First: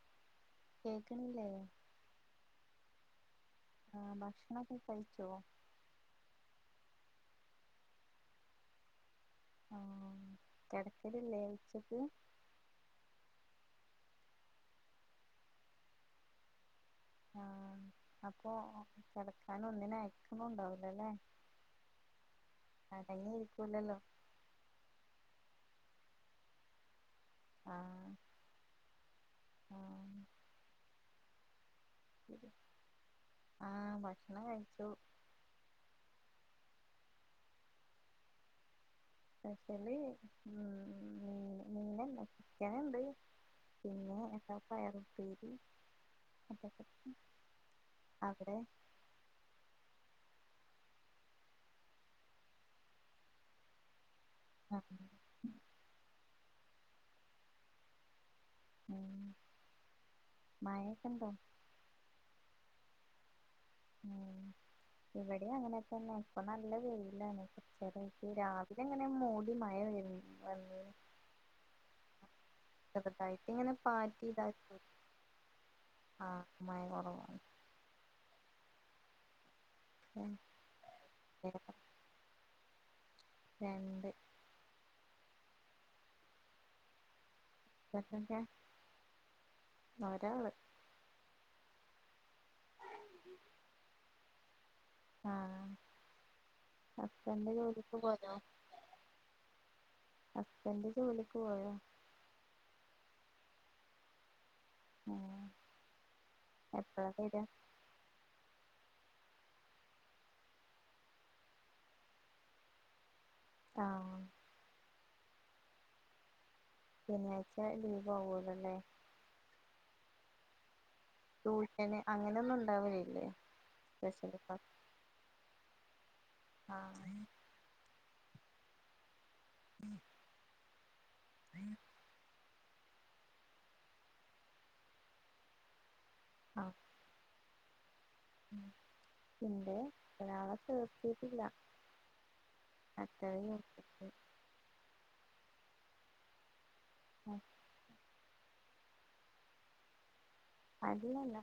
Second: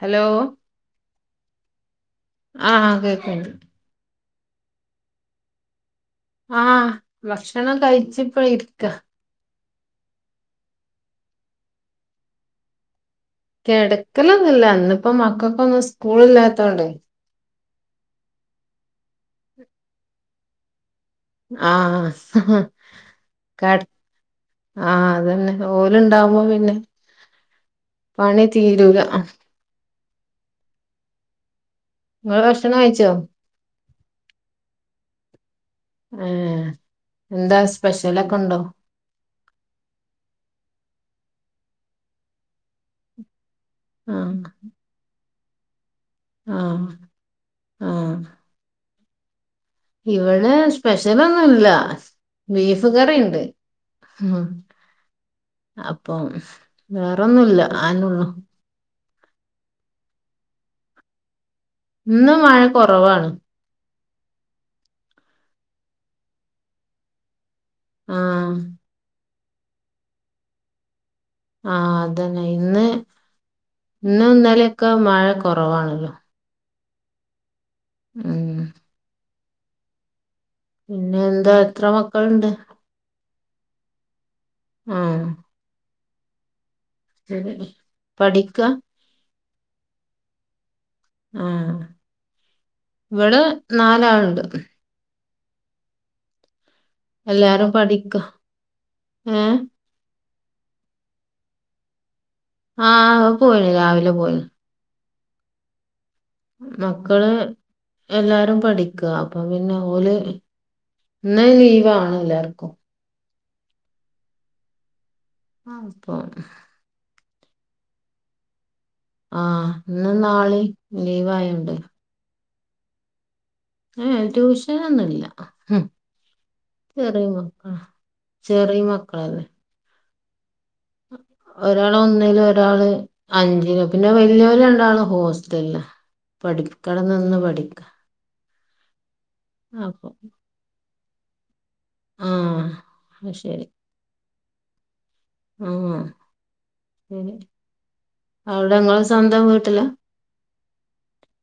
Hello കേക്കണില്ലെ ആഹ് കേക്കണുണ്ട് ആഹ് ഭക്ഷണവൊക്കെ കഴിച്ചോ ആഹ് ഭക്ഷണം കഴിച്ചിപ്പോ ഇരിക്കാ ആ കെടക്കലില്ലേ ഉച്ചക്ക് കെടക്കലൊന്നുല്ല ഇന്നിപ്പോ മക്കക്കൊന്നും സ്കൂളില്ലാത്തോണ്ടേ ആഹ് അപ്പൊ കിടക്കാൻ ഒന്നിനും അയക്കുണുണ്ടാവൂലല്ലേ ആഹ് കെട അടങ്ങിയിരിക്കൂലല്ലോ ആ അതെന്നെ ഓല്ണ്ടാവുമ്പോ പിന്നെ ആഹ് പണി തീരൂല അ ഇങ്ങള് ശരി. ഭക്ഷണം കഴിച്ചോ ആ ഭക്ഷണം കഴിച്ചു ആ എന്താ സ്പെഷ്യലൊക്കെ ഉണ്ടോ? സ്പെഷ്യല് ഉം മീനന്നെ ചിക്കനുണ്ട് പിന്നെ ആഹ് ഇപ്പ പയറുപ്പേരി അ ആഹ് ആഹ് അവിടെ ഇവിടെ സ്പെഷ്യലൊന്നും ഇല്ല ബീഫ് കറിയ്ണ്ട് ആ അപ്പോ വേറൊന്നുല്ല അഎന്നുള്ളൂ ഉം മഴ ഒക്കെണ്ടോ ഇന്ന് മഴ കൊറവാണ് ഉം ഇവിടെ അങ്ങനെത്തന്നെ ഇപ്പൊ നല്ല വെയിലാണ് ഉച്ച തൊട്ട് ആഹ് രാവിലെ അങ്ങനെ മൂടി മഴ വ വന്ന് ആ അതെന്നെ ഇന്ന് ചെറുതായിട്ട് ഇങ്ങനെ പാറ്റി ഇന്നും ഇന്നാലൊക്കെ മഴ കുറവാണല്ലോ മയ കുറവാണ് ഉം ഉം പിന്നെ എന്താ എത്ര മക്കള്ണ്ട്? രണ്ട് ആഹ് ശരി സെക്കന്റ്ത്താ പഠിക്ക ഒരാള് ആഹ് ഇവിടെ നാലാളുണ്ട് ആഹ് ഹസ്ബന്റ് എല്ലാരും ജോലിക്ക് പഠിക്ക പോയോ ഏഹ് ഹസ്ബന്റ് ജോലിക്ക് പോയോ ആഹ് അഅ് പോയിണ് രാവിലെ പോയിണ് ആ മക്കള് എല്ലാരും പഠിക്ക അപ്പൊ പിന്നെ ഓല് ഇന്ന് ലീവാണ് എല്ലാർക്കും ആഹ് അയ്പ്പം ശനിയാഴ്ച്ച ലീവ് ആവുല്ലല്ലേ ആഹ് ഇന്നും നാളെ ടൂഷന് അങ്ങനൊന്നും ഉണ്ടാവൂല്ലല്ലേ ഏഹ് ട്യൂഷനൊന്നുല്ല ആഹ് ചെറിയ മക്കളാ ചെറിയ മക്കളാന്ന് ഒരാള് ഒന്നിലും ഒരാള് അഞ്ചിലു പിന്നെ വല്യോരു രണ്ടാളു ഹോസ്റ്റല്ല പഠിക്കണ നിന്ന് പഠിക്ക പിന്റെ അപ്പൊ ഒരാള ചേർത്തീട്ടില്ല ആ [unintelligible] ആഹ് ശരി അവിടിങ്ങള് സ്വന്തം വീട്ടില അല്ലല്ല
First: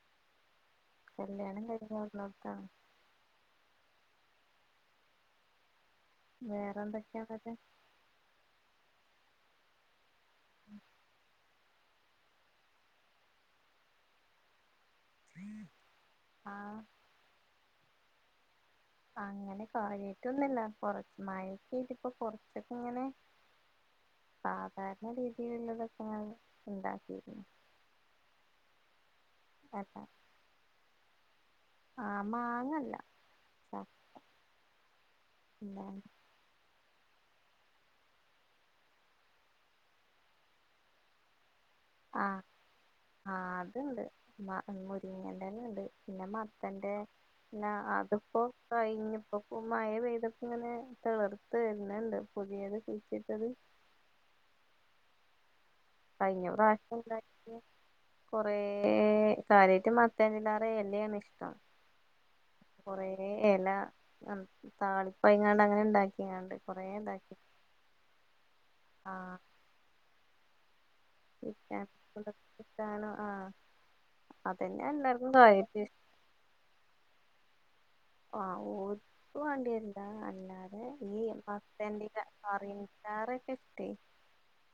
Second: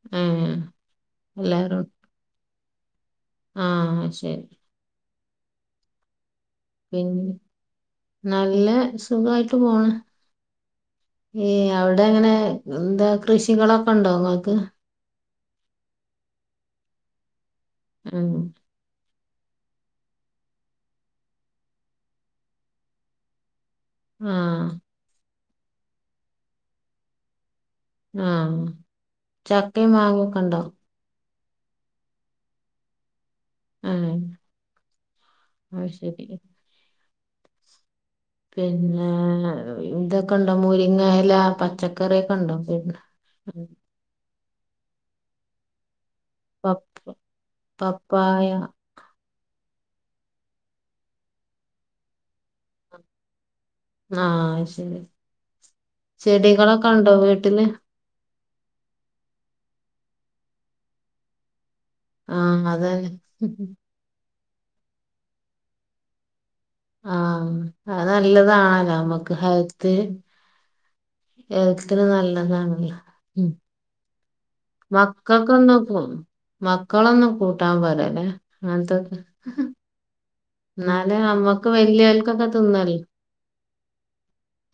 ഉം കല്യാണം കഴിഞ്ഞ് വന്നത്ത ആഹ് ശരി വേറെന്തെക്കയാ പിന്നെ കതെ നല്ല സുഖായിട്ട് പോണ് [inaudible] ഏഹ് അവിടെ അങ്ങനെ എന്താ കൃഷികളൊക്കെ ഒണ്ടോ ഇങ്ങക്ക് ആഹ് ഉം അങ്ങനെ കൊറഞ്ഞിട്ട് ഒന്നൂല്ല കൊറ മയക്കിട്ട് ഇപ്പൊ കൊറച്ചൊക്കെ ഇങ്ങനെ ആ സാധാരണ രീതിയിലുള്ളതൊക്കെ ഞാൻ ഇണ്ടാക്കിയിരുന്നു ആഹ് ചക്കേം മാങ്ങെക്കൊണ്ടൊ ആഹ് മാങ്ങല്ല ഏ ചക്ക എന്താ അത് ശരി പിന്നെ ഇതൊക്കൊണ്ടോ മുരിങ്ങെല പച്ചക്ക ആഹ് ആഹ് അത്ണ്ട് മ മുരിങ്ങെണ്ടെല ഇണ്ട് പിന്നെ മ പ ത്തന്റെ പിന്നെ അതിപ്പൊ പപ്പായ കഴിഞ്ഞപ്പം മഴ പെയ്തപ്പ ഇങ്ങനെ തളിർത്ത് വര്ന്നൊണ്ട് പുതിയത് കുഴിച്ചിട്ടത് ആഹ് ശരി കഴിഞ്ഞ ചെടികളൊക്കെ പ്രാവശ്യം ഒണ്ടോ ഉണ്ടാക്കിയ വീട്ടില് കൊറേ കാര്യായിട്ട് [unintelligible] എന്നെയാണ് ഇഷ്ടം ആഹ് കൊറേ അതന്നെ എല താളിപ്പയങ്ങാണ്ട് അങ്ങനെ ഇണ്ടാക്കിയാണ്ട് കൊറേ ഇണ്ടാക്കി ആഹ് അത് നല്ലതാണല്ല നമ്മക്ക് ആഹ് ഹൽത്ത് ഹെൽത്തിന് നല്ലതാണല്ലൊ ആഹ് അതന്നെ എല്ലാർക്കും കാര്യായിട്ട് മക്കക്കൊന്നും ഇഷ്ടം പു മക്കളൊന്നും കൂട്ടാൻ പറ ആഹ് ഓര് വേണ്ടിന്താ അല്ലാതെ എന്നാലേ ഈ നമ്മക്ക് മത്തന്റെ വലിയവർക്കൊക്കെ [unintelligible] തിന്നല്ലോ ചാറിക്കെ ഇഷ്ടെ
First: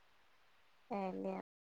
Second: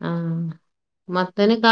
ആഹ് എലയ മത്തന് കാ